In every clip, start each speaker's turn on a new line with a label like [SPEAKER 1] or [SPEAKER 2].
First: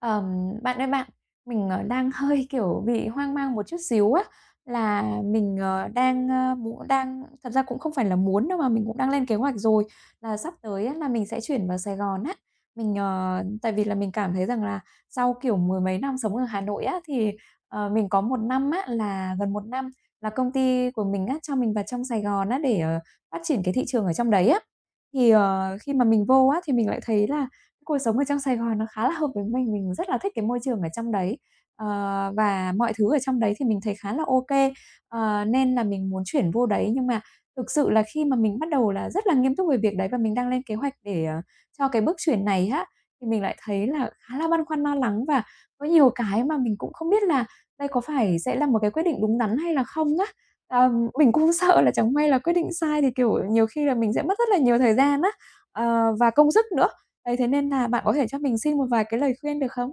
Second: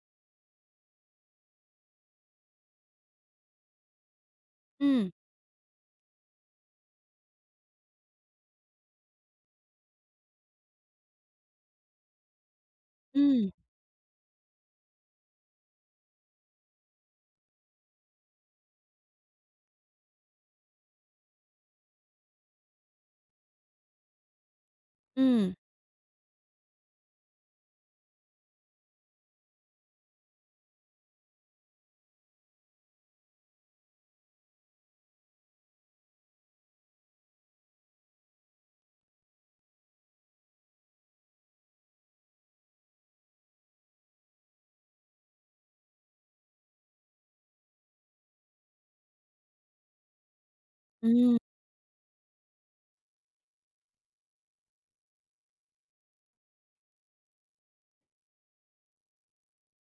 [SPEAKER 1] Ờm, bạn ơi bạn, mình, đang hơi, kiểu, bị hoang mang một chút xíu á, là
[SPEAKER 2] Ừm,
[SPEAKER 1] mình, đang, muốn đang thật ra cũng không phải là muốn đâu mà mình cũng đang lên kế hoạch rồi, là sắp tới á là mình sẽ chuyển vào Sài Gòn á. Mình,
[SPEAKER 2] ừm,
[SPEAKER 1] tại vì là mình cảm thấy rằng là sau, kiểu, mười mấy năm sống ở Hà Nội á, thì, mình có một năm á là gần một năm là công ty của mình á, cho mình vào trong Sài Gòn á để, phát triển cái thị trường ở trong đấy á. Thì,
[SPEAKER 2] ừm,
[SPEAKER 1] khi mà mình vô á, thì mình lại thấy là cuộc sống ở trong Sài Gòn nó khá là hợp với mình rất là thích cái môi trường ở trong đấy, ờ, và mọi thứ ở trong đấy thì mình thấy khá là ok, nên là mình muốn chuyển vô đấy. Nhưng mà thực sự là khi mà mình bắt đầu là rất là nghiêm túc về việc đấy và mình đang lên kế hoạch để, cho cái bước chuyển này á, thì mình lại thấy là khá là băn khoăn lo lắng và có nhiều cái mà mình cũng không biết là đây có phải sẽ là một cái quyết định đúng đắn hay là không á. Ờ, mình
[SPEAKER 2] ừm,
[SPEAKER 1] cũng sợ là chẳng may là quyết định sai thì, kiểu, nhiều khi là mình sẽ mất rất là nhiều thời gian á, và công sức nữa. Đấy, thế nên là bạn có thể cho mình xin một vài cái lời khuyên được không?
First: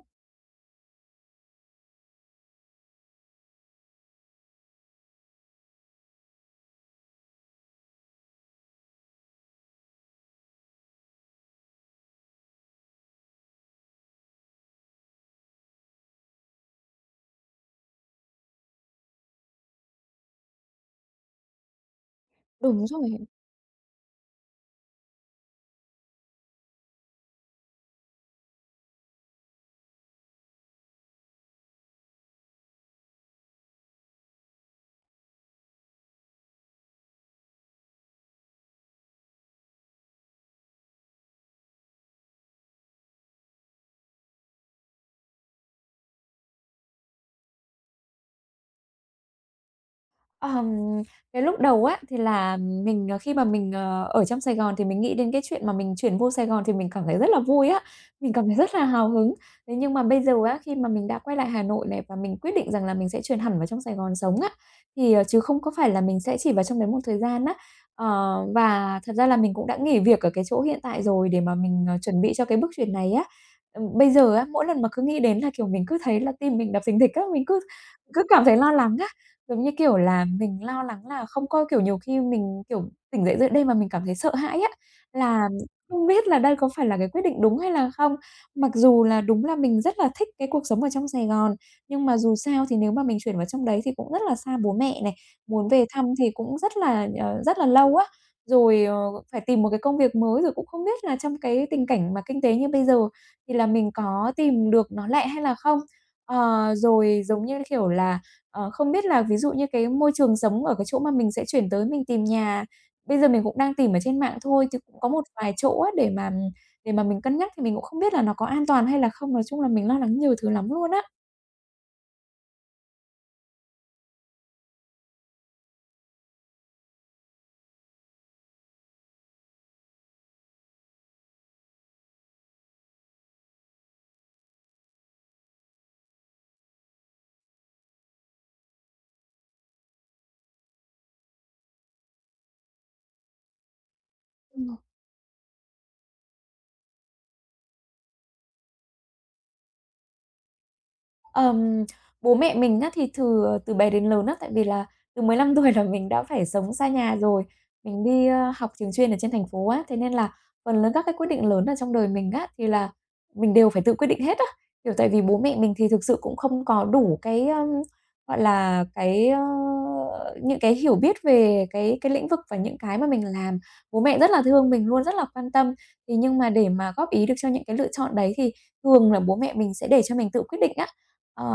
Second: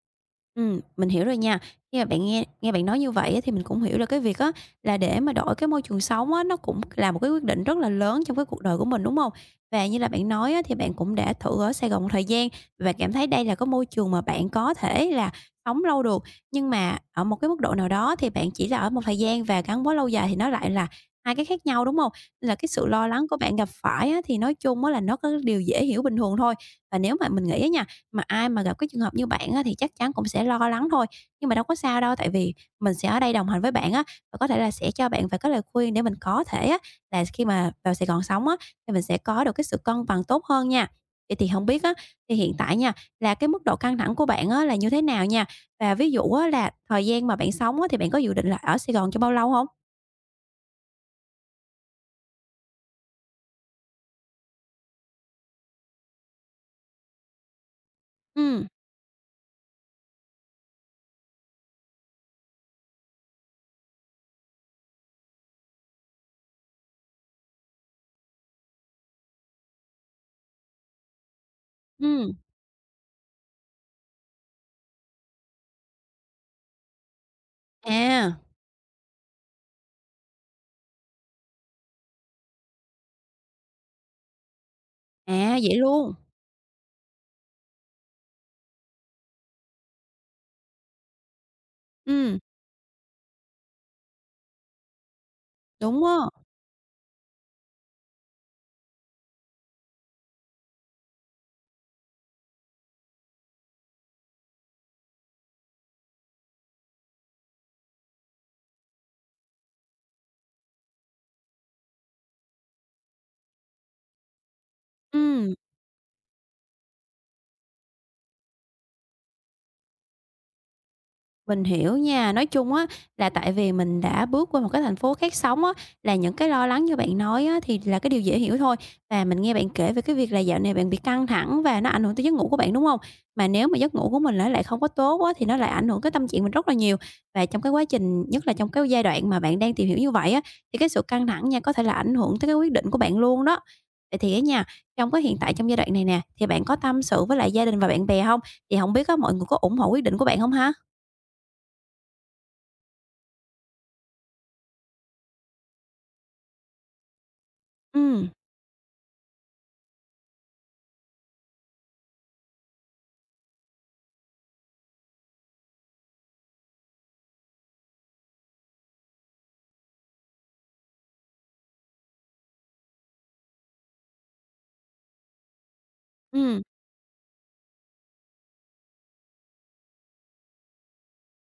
[SPEAKER 2] mình hiểu rồi nha. Khi mà bạn nghe nghe bạn nói như vậy á, thì mình cũng hiểu là cái việc á, là để mà đổi cái môi trường sống á, nó cũng là một cái quyết định rất là lớn trong cái cuộc đời của mình, đúng hông? Và như là bạn nói á, thì bạn cũng đã thử ở Sài Gòn một thời gian và cảm thấy đây là cái môi trường mà bạn có thể là sống lâu được, nhưng mà ở một cái mức độ nào đó thì bạn chỉ là ở một thời gian và gắn bó lâu dài thì nó lại là hai cái khác nhau, đúng hông? Nên là cái
[SPEAKER 1] Đúng
[SPEAKER 2] sự lo lắng
[SPEAKER 1] rồi.
[SPEAKER 2] của bạn gặp phải á, thì nói chung á, là nó có điều dễ hiểu bình thường thôi. Và nếu mà mình nghĩ á nha, mà ai mà gặp cái trường hợp như bạn á, thì chắc chắn cũng sẽ lo lắng thôi, nhưng mà đâu có sao đâu, tại vì mình sẽ ở đây đồng hành với bạn á, và có thể là sẽ cho bạn vài cái lời khuyên để mình có thể á, là khi mà vào Sài Gòn sống á, thì mình sẽ có được cái sự cân bằng tốt hơn nha. Vậy thì không biết á, thì hiện tại nha, là cái mức độ căng thẳng của bạn á, là như thế nào nha? Và ví dụ á, là thời gian mà bạn sống á, thì bạn có dự định là ở Sài Gòn trong bao lâu không?
[SPEAKER 1] Ờm, cái lúc đầu á, thì là mình, khi mà mình, ở trong Sài Gòn thì mình nghĩ đến cái chuyện mà mình chuyển vô Sài Gòn thì mình cảm thấy rất là vui á, mình cảm thấy
[SPEAKER 2] Ừ,
[SPEAKER 1] rất là hào hứng. Thế nhưng mà bây giờ á, khi mà mình đã quay lại Hà Nội này và mình quyết định rằng là mình sẽ chuyển hẳn vào trong Sài Gòn sống á, thì, chứ không có phải là mình sẽ chỉ vào trong đấy một thời gian á. Và thật ra là mình cũng đã nghỉ việc ở cái chỗ hiện tại rồi để mà mình, chuẩn bị
[SPEAKER 2] ừ,
[SPEAKER 1] cho cái bước chuyển này á. Bây giờ á, mỗi lần mà cứ nghĩ đến là, kiểu, mình cứ thấy là tim mình đập thình thịch á, mình cứ cứ
[SPEAKER 2] à,
[SPEAKER 1] cảm thấy lo lắng á. Giống như kiểu là mình lo lắng là không có kiểu, nhiều khi mình, kiểu, tỉnh dậy giữa đêm mà mình cảm thấy sợ hãi á, là
[SPEAKER 2] à, vậy
[SPEAKER 1] không
[SPEAKER 2] luôn.
[SPEAKER 1] biết là đây có phải là cái quyết định đúng hay là không. Mặc dù là đúng là mình rất là thích cái cuộc sống ở trong Sài Gòn, nhưng mà dù
[SPEAKER 2] Ừm,
[SPEAKER 1] sao thì nếu mà mình chuyển vào trong đấy thì cũng rất là xa bố mẹ này, muốn về thăm
[SPEAKER 2] đúng á,
[SPEAKER 1] thì cũng rất là lâu á. Rồi, phải tìm một cái công việc mới, rồi cũng không biết là trong cái tình cảnh mà kinh tế như bây giờ thì là mình có tìm được nó lại hay là không. Rồi giống như, kiểu là không biết là ví dụ như cái môi trường sống ở cái chỗ mà mình sẽ chuyển tới mình tìm nhà, bây giờ mình cũng đang tìm ở trên mạng thôi, chứ cũng có một vài
[SPEAKER 2] ừ.
[SPEAKER 1] chỗ á để mà mình cân nhắc thì mình cũng không biết là nó có an toàn hay là không. Nói chung là mình lo lắng nhiều thứ lắm luôn á.
[SPEAKER 2] Mình hiểu nha, nói chung á là tại vì mình đã bước qua một cái thành phố khác sống á, là những cái lo lắng như bạn nói á thì là cái điều dễ hiểu thôi. Và mình nghe bạn kể về cái việc là dạo này bạn bị căng thẳng và nó ảnh hưởng tới giấc ngủ của bạn, đúng không? Mà nếu mà giấc ngủ của mình nó lại không có tốt á thì nó lại ảnh hưởng tới tâm trạng mình rất là nhiều. Và trong cái quá trình nhất là trong cái giai đoạn mà bạn đang tìm hiểu như vậy á, thì cái sự căng thẳng nha, có thể là ảnh hưởng tới cái quyết định của bạn luôn đó. Vậy thì á
[SPEAKER 1] Ừ.
[SPEAKER 2] nha, trong cái hiện tại trong giai đoạn này nè, thì bạn có tâm sự với lại gia đình và bạn bè không? Thì không biết á mọi người có ủng hộ quyết định của bạn không ha?
[SPEAKER 1] Ờm, bố mẹ mình á thì từ bé đến lớn á, tại vì là từ 15 tuổi là mình đã phải sống xa nhà rồi, mình đi,
[SPEAKER 2] Ừm.
[SPEAKER 1] học trường chuyên ở trên thành phố á, thế nên là phần lớn các cái quyết định lớn ở trong đời mình á, thì là mình đều phải tự quyết định hết á. Kiểu, tại vì bố mẹ mình thì thực sự cũng không có đủ cái, gọi là, cái, những cái hiểu biết về cái lĩnh vực và những cái mà mình làm. Bố mẹ rất là thương mình luôn, rất là quan tâm, thì nhưng mà
[SPEAKER 2] Ừm,
[SPEAKER 1] để mà góp ý được cho những cái lựa chọn đấy thì thường là bố mẹ mình sẽ để cho mình tự quyết định á. Ờ,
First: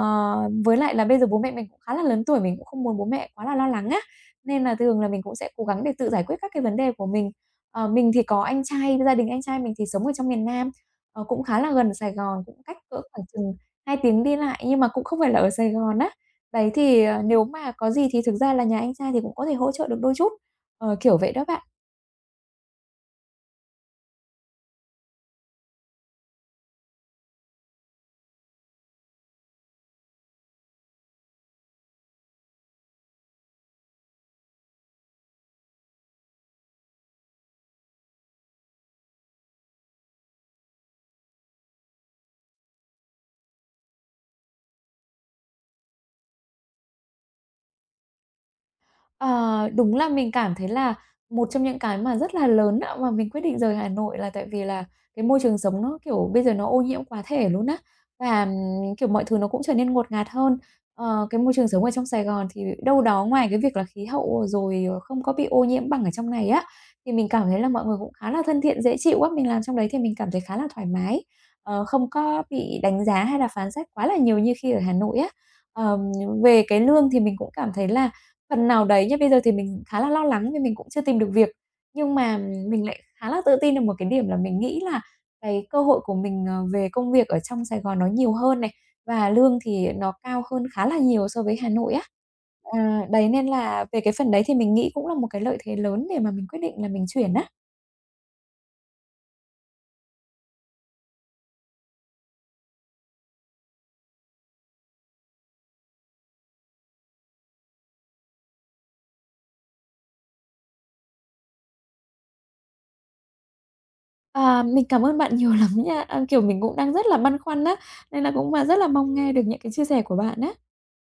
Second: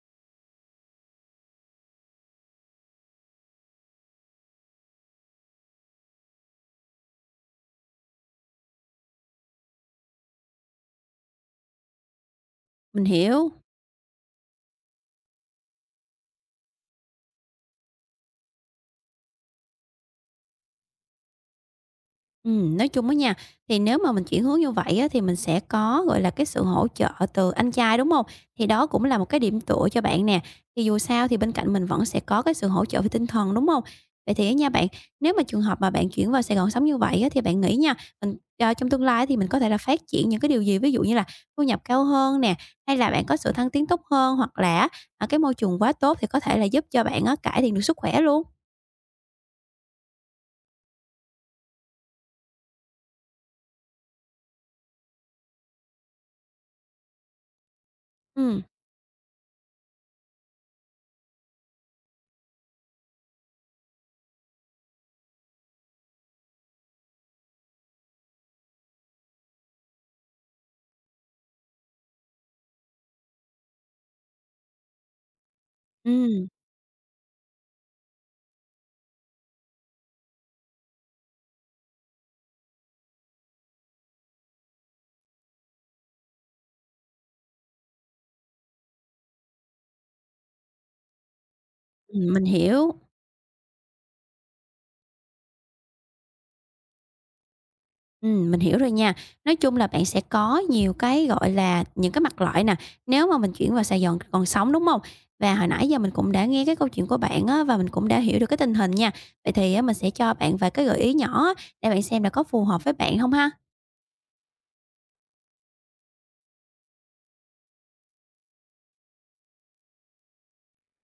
[SPEAKER 1] với lại là bây giờ bố mẹ mình cũng khá là lớn tuổi, mình cũng không muốn bố mẹ quá là lo lắng á, nên là thường là mình cũng sẽ cố gắng để tự giải quyết các cái vấn đề của mình. Mình thì có anh trai, gia đình anh trai mình thì sống ở trong miền Nam, cũng khá là gần Sài Gòn, cũng cách cỡ
[SPEAKER 2] mình
[SPEAKER 1] khoảng
[SPEAKER 2] hiểu.
[SPEAKER 1] chừng 2 tiếng đi lại nhưng mà cũng không phải là ở Sài Gòn á. Đấy, thì, nếu mà có gì thì thực ra là nhà anh trai thì cũng có thể hỗ trợ được đôi chút, kiểu vậy đó bạn.
[SPEAKER 2] Nói chung á nha, thì nếu mà mình chuyển hướng như vậy á, thì mình sẽ có, gọi là, cái sự hỗ trợ từ anh trai, đúng không? Thì đó cũng là một cái điểm tựa cho bạn nè, thì dù sao thì bên cạnh mình vẫn sẽ có cái sự hỗ trợ về tinh thần, đúng không? Vậy thì á nha bạn, nếu mà trường hợp mà bạn chuyển vào Sài Gòn sống như vậy á, thì bạn nghĩ nha, trong tương lai thì mình có thể là phát triển những cái điều gì? Ví dụ như là thu nhập cao hơn nè, hay là bạn có sự thăng tiến tốt hơn, hoặc là á, cái môi trường quá tốt thì có thể là giúp cho bạn á, cải thiện được sức khỏe luôn?
[SPEAKER 1] Ờ, đúng là mình cảm thấy là một trong những cái mà rất là lớn á, mà mình quyết định rời Hà Nội là tại vì là cái môi trường sống nó, kiểu, bây giờ nó ô nhiễm quá thể luôn á, và,
[SPEAKER 2] Ừm,
[SPEAKER 1] kiểu, mọi thứ nó cũng trở nên ngột ngạt hơn. Cái môi trường sống ở trong Sài Gòn thì đâu đó ngoài cái việc là khí hậu rồi không có bị ô nhiễm bằng ở trong này á, thì mình cảm thấy là mọi người cũng khá là thân thiện, dễ chịu á. Mình làm trong đấy thì mình cảm thấy khá là thoải mái, không có bị đánh giá hay là phán xét quá là nhiều như khi ở Hà Nội á. Ờm,
[SPEAKER 2] ừm,
[SPEAKER 1] về cái lương thì mình cũng cảm thấy là phần nào đấy nhá, bây giờ thì mình khá là lo lắng vì mình cũng chưa tìm được việc, nhưng mà mình lại khá là tự tin được một cái điểm là mình nghĩ là cái cơ hội của mình, về công việc ở trong Sài Gòn nó nhiều hơn này, và lương thì nó cao hơn khá là nhiều so với Hà Nội á.
[SPEAKER 2] mình hiểu.
[SPEAKER 1] À, đấy, nên là về cái phần đấy thì mình nghĩ cũng là một cái lợi thế lớn để mà mình quyết định là mình chuyển á.
[SPEAKER 2] Mình hiểu rồi nha. Nói chung là bạn sẽ có nhiều cái, gọi là, những cái mặt lợi nè, nếu mà mình chuyển vào Sài Gòn còn sống, đúng không? Và hồi nãy giờ mình cũng đã nghe cái câu chuyện của bạn á, và mình cũng đã hiểu được cái tình hình nha. Vậy thì á, mình sẽ cho bạn vài cái gợi ý nhỏ á, để bạn xem là có phù hợp với bạn không ha?
[SPEAKER 1] À, mình cảm ơn bạn nhiều lắm nha, kiểu, mình cũng đang rất là băn khoăn á, nên là cũng mà rất là mong nghe được những cái chia sẻ của bạn á.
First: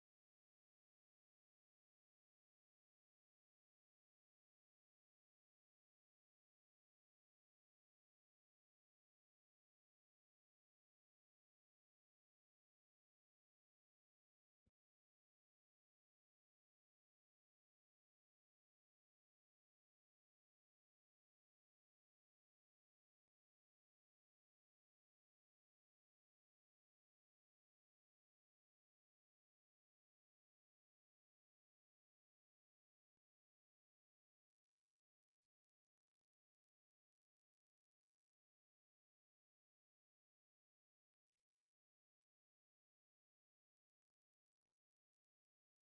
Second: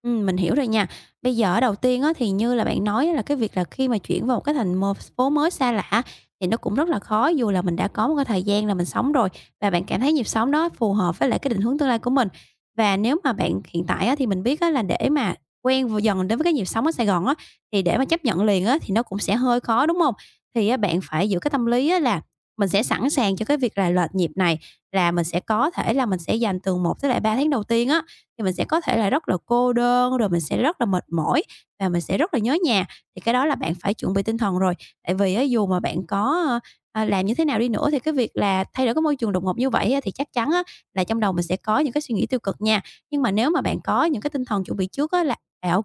[SPEAKER 2] Mình hiểu rồi nha. Bây giờ đầu tiên á, thì như là bạn nói á, là cái việc là khi mà chuyển vào một cái thành phố mới xa lạ thì nó cũng rất là khó, dù là mình đã có một cái thời gian là mình sống rồi và bạn cảm thấy nhịp sống đó phù hợp với lại cái định hướng tương lai của mình. Và nếu mà bạn hiện tại á, thì mình biết á, là để mà quen dần đến với cái nhịp sống ở Sài Gòn á, thì để mà chấp nhận liền á, thì nó cũng sẽ hơi khó, đúng không? Thì á, bạn phải giữ cái tâm lý á, là mình sẽ sẵn sàng cho cái việc là lệch nhịp này, là mình sẽ có thể là mình sẽ dành từ 1 tới lại 3 tháng đầu tiên á, thì mình sẽ có thể là rất là cô đơn, rồi mình sẽ rất là mệt mỏi và mình sẽ rất là nhớ nhà. Thì cái đó là bạn phải chuẩn bị tinh thần rồi, tại vì á dù mà bạn có, làm như thế nào đi nữa thì cái việc là thay đổi cái môi trường đột ngột như vậy á, thì chắc chắn á là trong đầu mình sẽ có những cái suy nghĩ tiêu cực nha. Nhưng mà nếu mà bạn có những cái tinh thần chuẩn bị trước á là, à, ô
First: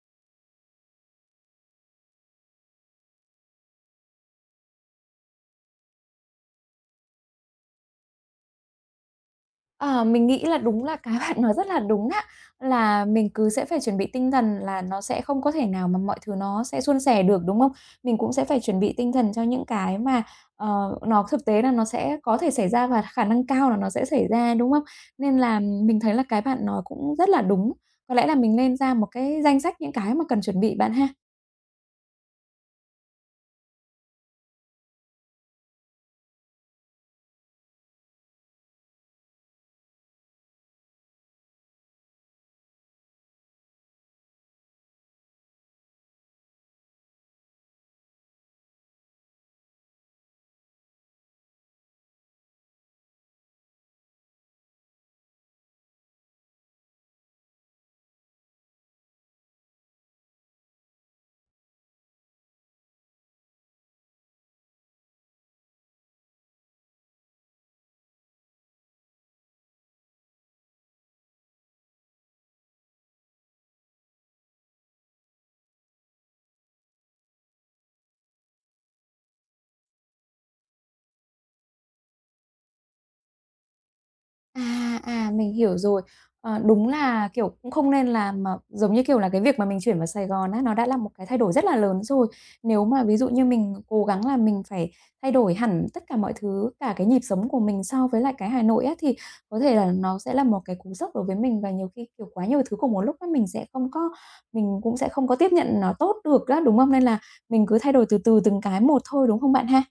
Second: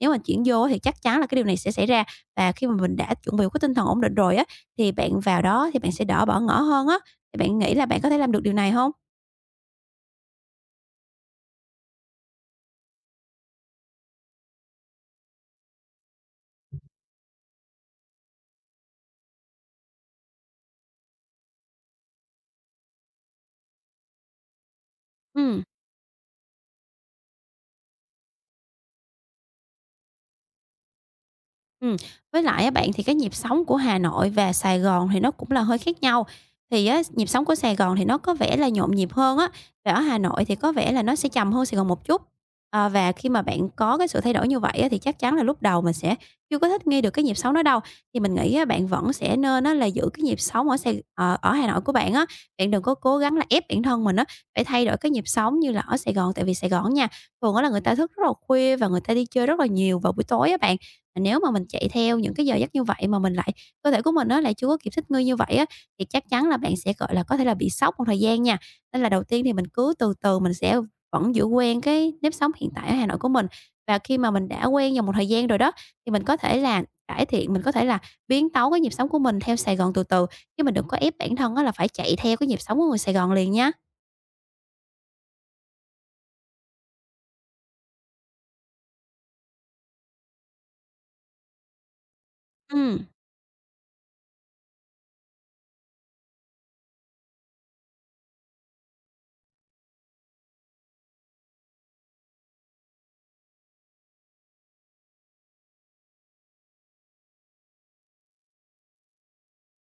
[SPEAKER 2] nếu mà chuyển vô thì chắc chắn là cái điều này sẽ xảy ra và khi mà mình đã chuẩn bị có tinh thần ổn định rồi á, thì bạn vào đó thì bạn sẽ đỡ bỏ ngỏ hơn á. Thì bạn nghĩ là bạn có thể làm được điều này không?
[SPEAKER 1] Ờ, mình nghĩ là đúng là cái bạn nói rất là đúng á, là mình cứ sẽ phải chuẩn bị tinh thần là nó sẽ không có thể nào mà mọi thứ nó sẽ suôn sẻ được, đúng không? Mình cũng sẽ phải chuẩn bị tinh thần cho những cái mà, nó thực tế là nó sẽ có thể xảy ra và khả năng cao là nó sẽ xảy ra, đúng không? Nên là
[SPEAKER 2] Ừm.
[SPEAKER 1] mình thấy là cái bạn nói cũng rất là đúng. Có lẽ là mình nên ra một cái danh sách những cái mà cần chuẩn bị bạn ha.
[SPEAKER 2] Ừm, với lại á bạn thì cái nhịp sống của Hà Nội và Sài Gòn thì nó cũng là hơi khác nhau. Thì á, nhịp sống của Sài Gòn thì nó có vẻ là nhộn nhịp hơn á, và ở Hà Nội thì có vẻ là nó sẽ chậm hơn Sài Gòn một chút. Ờ, và khi mà bạn có cái sự thay đổi như vậy á, thì chắc chắn là lúc đầu mình sẽ chưa có thích nghi được cái nhịp sống đó đâu. Thì mình nghĩ á, bạn vẫn sẽ nên á, là giữ cái nhịp sống ở ở Hà Nội của bạn á. Bạn đừng có cố gắng là ép bản thân mình á, phải thay đổi cái nhịp sống như là ở Sài Gòn, tại vì Sài Gòn nha, thường á là người ta thức rất là khuya và người ta đi chơi rất là nhiều vào buổi tối á bạn. Nếu mà mình chạy theo những cái giờ giấc như vậy mà mình lại cơ thể của mình nó lại chưa có kịp thích nghi như vậy á, thì chắc chắn là bạn sẽ, gọi là, có thể là bị sốc một thời gian nha. Nên là đầu tiên thì mình cứ từ từ mình sẽ vẫn giữ quen cái nếp sống hiện tại ở Hà Nội của mình. Và khi mà mình đã quen dòng một thời gian rồi đó, thì mình có thể là cải thiện, mình có thể là biến tấu cái nhịp sống của mình theo Sài Gòn từ từ, chứ mình đừng có ép bản thân á là phải chạy theo cái nhịp sống của người Sài Gòn liền nhá.
[SPEAKER 1] À, à, mình hiểu rồi. Đúng là, kiểu, cũng không nên làm mà giống như, kiểu là, cái việc mà mình chuyển vào Sài Gòn á, nó đã là một cái thay đổi rất là lớn rồi. Nếu mà
[SPEAKER 2] Ừm.
[SPEAKER 1] ví dụ như mình cố gắng là mình phải thay đổi hẳn tất cả mọi thứ, cả cái nhịp sống của mình so với lại cái Hà Nội á, thì có thể là nó sẽ là một cái cú sốc đối với mình và nhiều khi, kiểu, quá nhiều thứ cùng một lúc á, mình cũng sẽ không có tiếp nhận nó tốt được á, đúng không? Nên là mình cứ thay đổi từ từ từng cái một thôi, đúng không bạn ha?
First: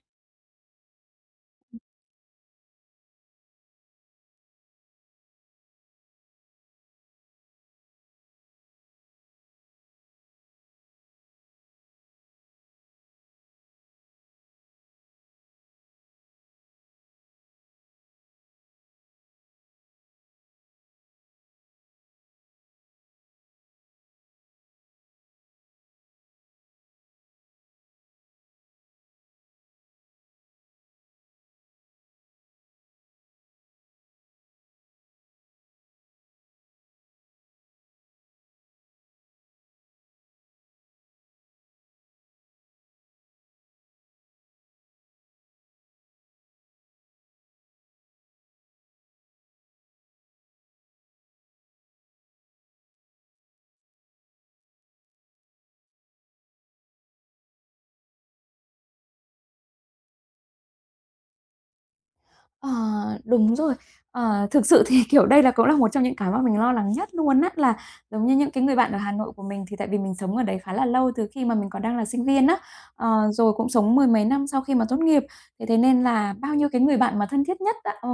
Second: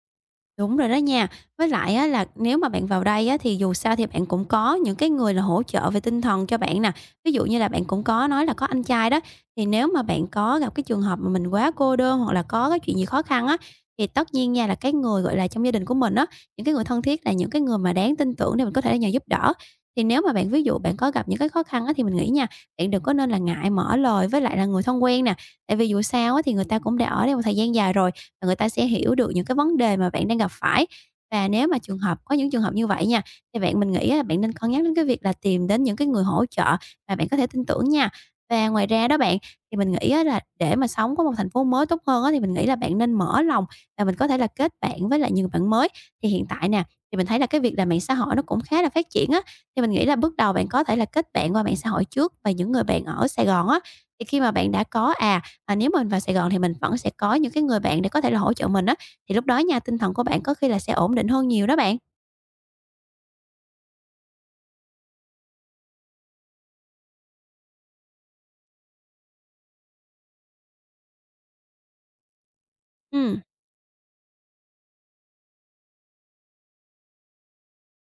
[SPEAKER 2] Đúng rồi đó nha. Với lại á là nếu mà bạn vào đây á thì dù sao thì bạn cũng có những cái người là hỗ trợ về tinh thần cho bạn nè. Ví dụ như là bạn cũng có nói là có anh trai đó, thì nếu mà bạn có gặp cái trường hợp mà mình quá cô đơn hoặc là có cái chuyện gì khó khăn á, thì tất nhiên nha là cái người, gọi là, trong gia đình của mình á, những cái người thân thiết là những cái người mà đáng tin tưởng để mình có thể nhờ giúp đỡ. Thì nếu mà bạn ví dụ bạn có gặp những cái khó khăn á thì mình nghĩ nha, bạn đừng có nên là ngại mở lời với lại là người thân quen nè. Tại vì dù sao á thì người ta cũng đã ở đây một thời gian dài rồi và người ta sẽ hiểu được những cái vấn đề mà bạn đang gặp phải. Và nếu mà trường hợp có những trường hợp như vậy nha, thì bạn mình nghĩ là bạn nên cân nhắc đến cái việc là tìm đến những cái người hỗ trợ mà bạn có thể tin tưởng nha. Và ngoài ra đó bạn, thì mình nghĩ á là để mà sống có một thành phố mới tốt hơn á, thì mình nghĩ là bạn nên mở lòng và mình có thể là kết bạn với lại nhiều bạn mới. Thì hiện tại nè, thì mình thấy là cái việc là mạng xã hội nó cũng khá là phát triển á, thì mình nghĩ là bước đầu bạn có thể là kết bạn qua mạng xã hội trước và những người bạn ở Sài Gòn á, thì khi mà bạn đã có, nếu mình vào Sài Gòn thì mình vẫn sẽ có những cái người bạn để có thể là hỗ trợ mình á, thì lúc đó nha, tinh thần của bạn có khi là sẽ ổn định hơn nhiều đó bạn.
[SPEAKER 1] Ờ, đúng rồi. Thực sự thì, kiểu, đây là cũng là một trong những cái mà mình lo lắng nhất luôn á, là giống như những cái người bạn ở Hà Nội của mình thì tại vì mình sống ở đấy khá là lâu từ khi mà mình còn đang là sinh viên á,
[SPEAKER 2] Ừm,
[SPEAKER 1] rồi cũng sống mười mấy năm sau khi mà tốt nghiệp. Thế thế nên là bao nhiêu cái người bạn mà thân thiết nhất á,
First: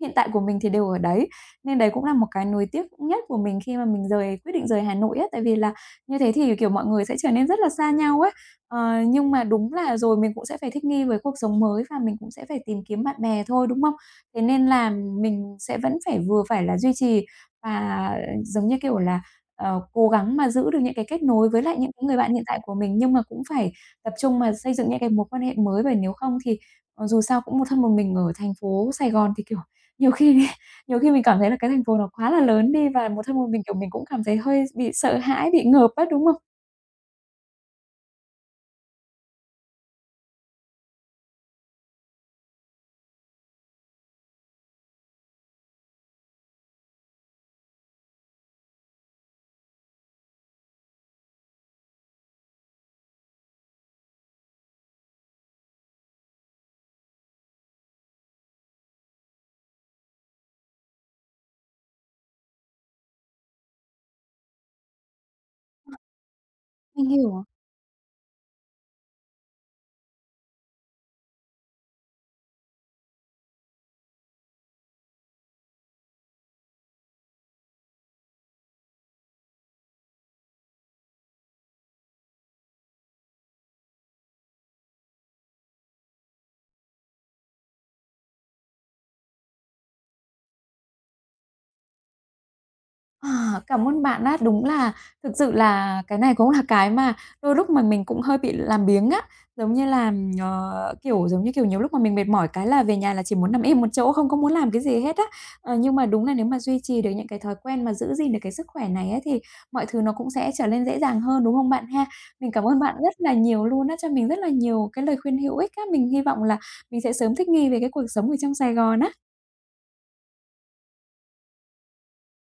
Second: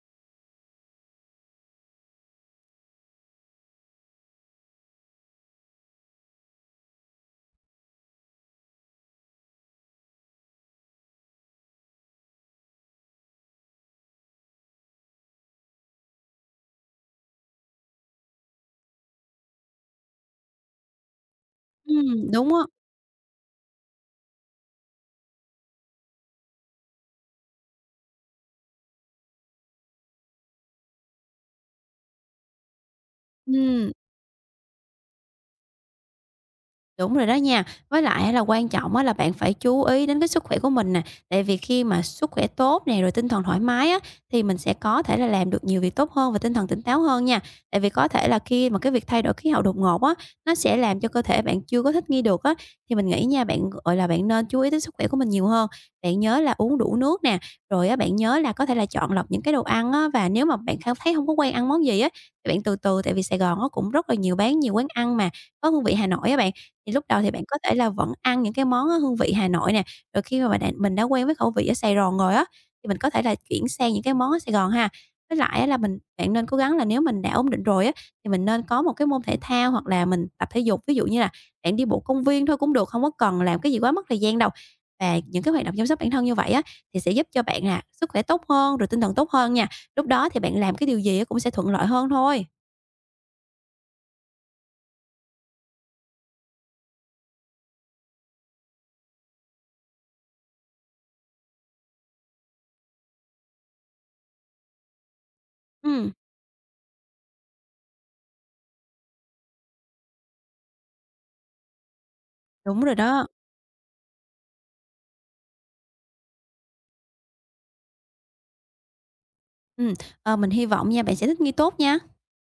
[SPEAKER 1] hiện tại của mình thì đều ở đấy, nên đấy cũng là một cái nuối tiếc nhất của mình khi mà mình quyết định rời Hà Nội á. Tại vì là như thế thì, kiểu, mọi người sẽ trở nên rất là xa nhau ấy. Nhưng mà đúng là rồi mình cũng sẽ phải thích nghi với cuộc sống mới và mình cũng sẽ phải tìm kiếm bạn bè thôi, đúng không? Thế nên là mình sẽ vẫn phải vừa phải là duy trì và, giống như kiểu là, cố gắng mà giữ được những cái kết nối với lại những cái người bạn hiện
[SPEAKER 2] đúng
[SPEAKER 1] tại
[SPEAKER 2] á,
[SPEAKER 1] của mình, nhưng mà cũng phải tập trung mà xây dựng những cái mối quan hệ mới, bởi nếu không thì, dù sao cũng một thân một mình ở thành phố Sài Gòn thì, kiểu, nhiều khi nhiều khi mình cảm thấy là cái thành phố nó quá là lớn đi và một thân một mình, kiểu, mình
[SPEAKER 2] ừm.
[SPEAKER 1] cũng cảm thấy hơi bị sợ hãi, bị ngợp á, đúng không?
[SPEAKER 2] Đúng rồi đó nha. Với lại là quan trọng á là bạn phải chú ý đến cái sức khỏe của mình nè, tại vì khi mà sức khỏe tốt nè, rồi tinh thần thoải mái á, thì mình sẽ có thể là làm được nhiều việc tốt hơn và tinh thần tỉnh táo hơn nha. Tại vì có thể là khi mà cái việc thay đổi khí hậu đột ngột á, nó sẽ làm cho cơ thể bạn chưa có thích nghi được á, thì mình nghĩ nha, bạn, gọi là, bạn nên chú ý tới sức khỏe của mình nhiều hơn. Bạn nhớ là uống đủ nước nè, rồi á bạn nhớ là có thể là chọn lọc những cái đồ ăn á, và nếu mà bạn không thấy không có quen ăn món gì á, thì bạn từ từ, tại vì Sài Gòn nó cũng rất là nhiều bán nhiều quán ăn mà có hương vị Hà Nội á bạn, thì lúc
[SPEAKER 1] Mình
[SPEAKER 2] đầu thì bạn
[SPEAKER 1] hiểu.
[SPEAKER 2] có thể là vẫn ăn những cái món á hương vị Hà Nội nè, rồi khi mà bạn đã mình đã quen với khẩu vị ở Sài Gòn rồi á, thì mình có thể là chuyển sang những cái món ở Sài Gòn ha. Với lại á là bạn nên cố gắng là nếu mình đã ổn định rồi á, thì mình nên có một cái môn thể thao hoặc là mình tập thể dục, ví dụ như là bạn đi bộ công viên thôi cũng được, không có cần làm cái gì quá mất thời gian đâu. Và những cái hoạt động chăm sóc bản thân như vậy á, thì sẽ giúp cho bạn là sức khỏe tốt hơn, rồi tinh thần tốt hơn nha. Lúc đó thì bạn làm cái điều gì á cũng sẽ thuận lợi hơn thôi.
[SPEAKER 1] À, cảm ơn bạn á. Đúng là thực sự là cái này cũng là cái mà đôi lúc mà mình cũng hơi bị làm biếng á. Giống như là, giống như kiểu, nhiều lúc mà mình mệt mỏi cái là về nhà là chỉ muốn nằm im một chỗ, không có muốn làm cái gì hết á. Nhưng mà
[SPEAKER 2] Ừm,
[SPEAKER 1] đúng là nếu mà duy trì được những cái thói quen mà giữ gìn được cái sức khỏe này ấy thì mọi thứ nó cũng sẽ trở nên dễ dàng hơn, đúng không bạn ha? Mình cảm ơn
[SPEAKER 2] đúng
[SPEAKER 1] bạn
[SPEAKER 2] rồi
[SPEAKER 1] rất
[SPEAKER 2] đó.
[SPEAKER 1] là nhiều luôn á, cho mình rất là nhiều cái lời khuyên hữu ích á. Mình hy vọng là mình sẽ sớm thích nghi về cái cuộc sống ở trong Sài Gòn á.
[SPEAKER 2] Ừm, ờ, mình hy vọng nha, bạn sẽ thích nghi tốt nha.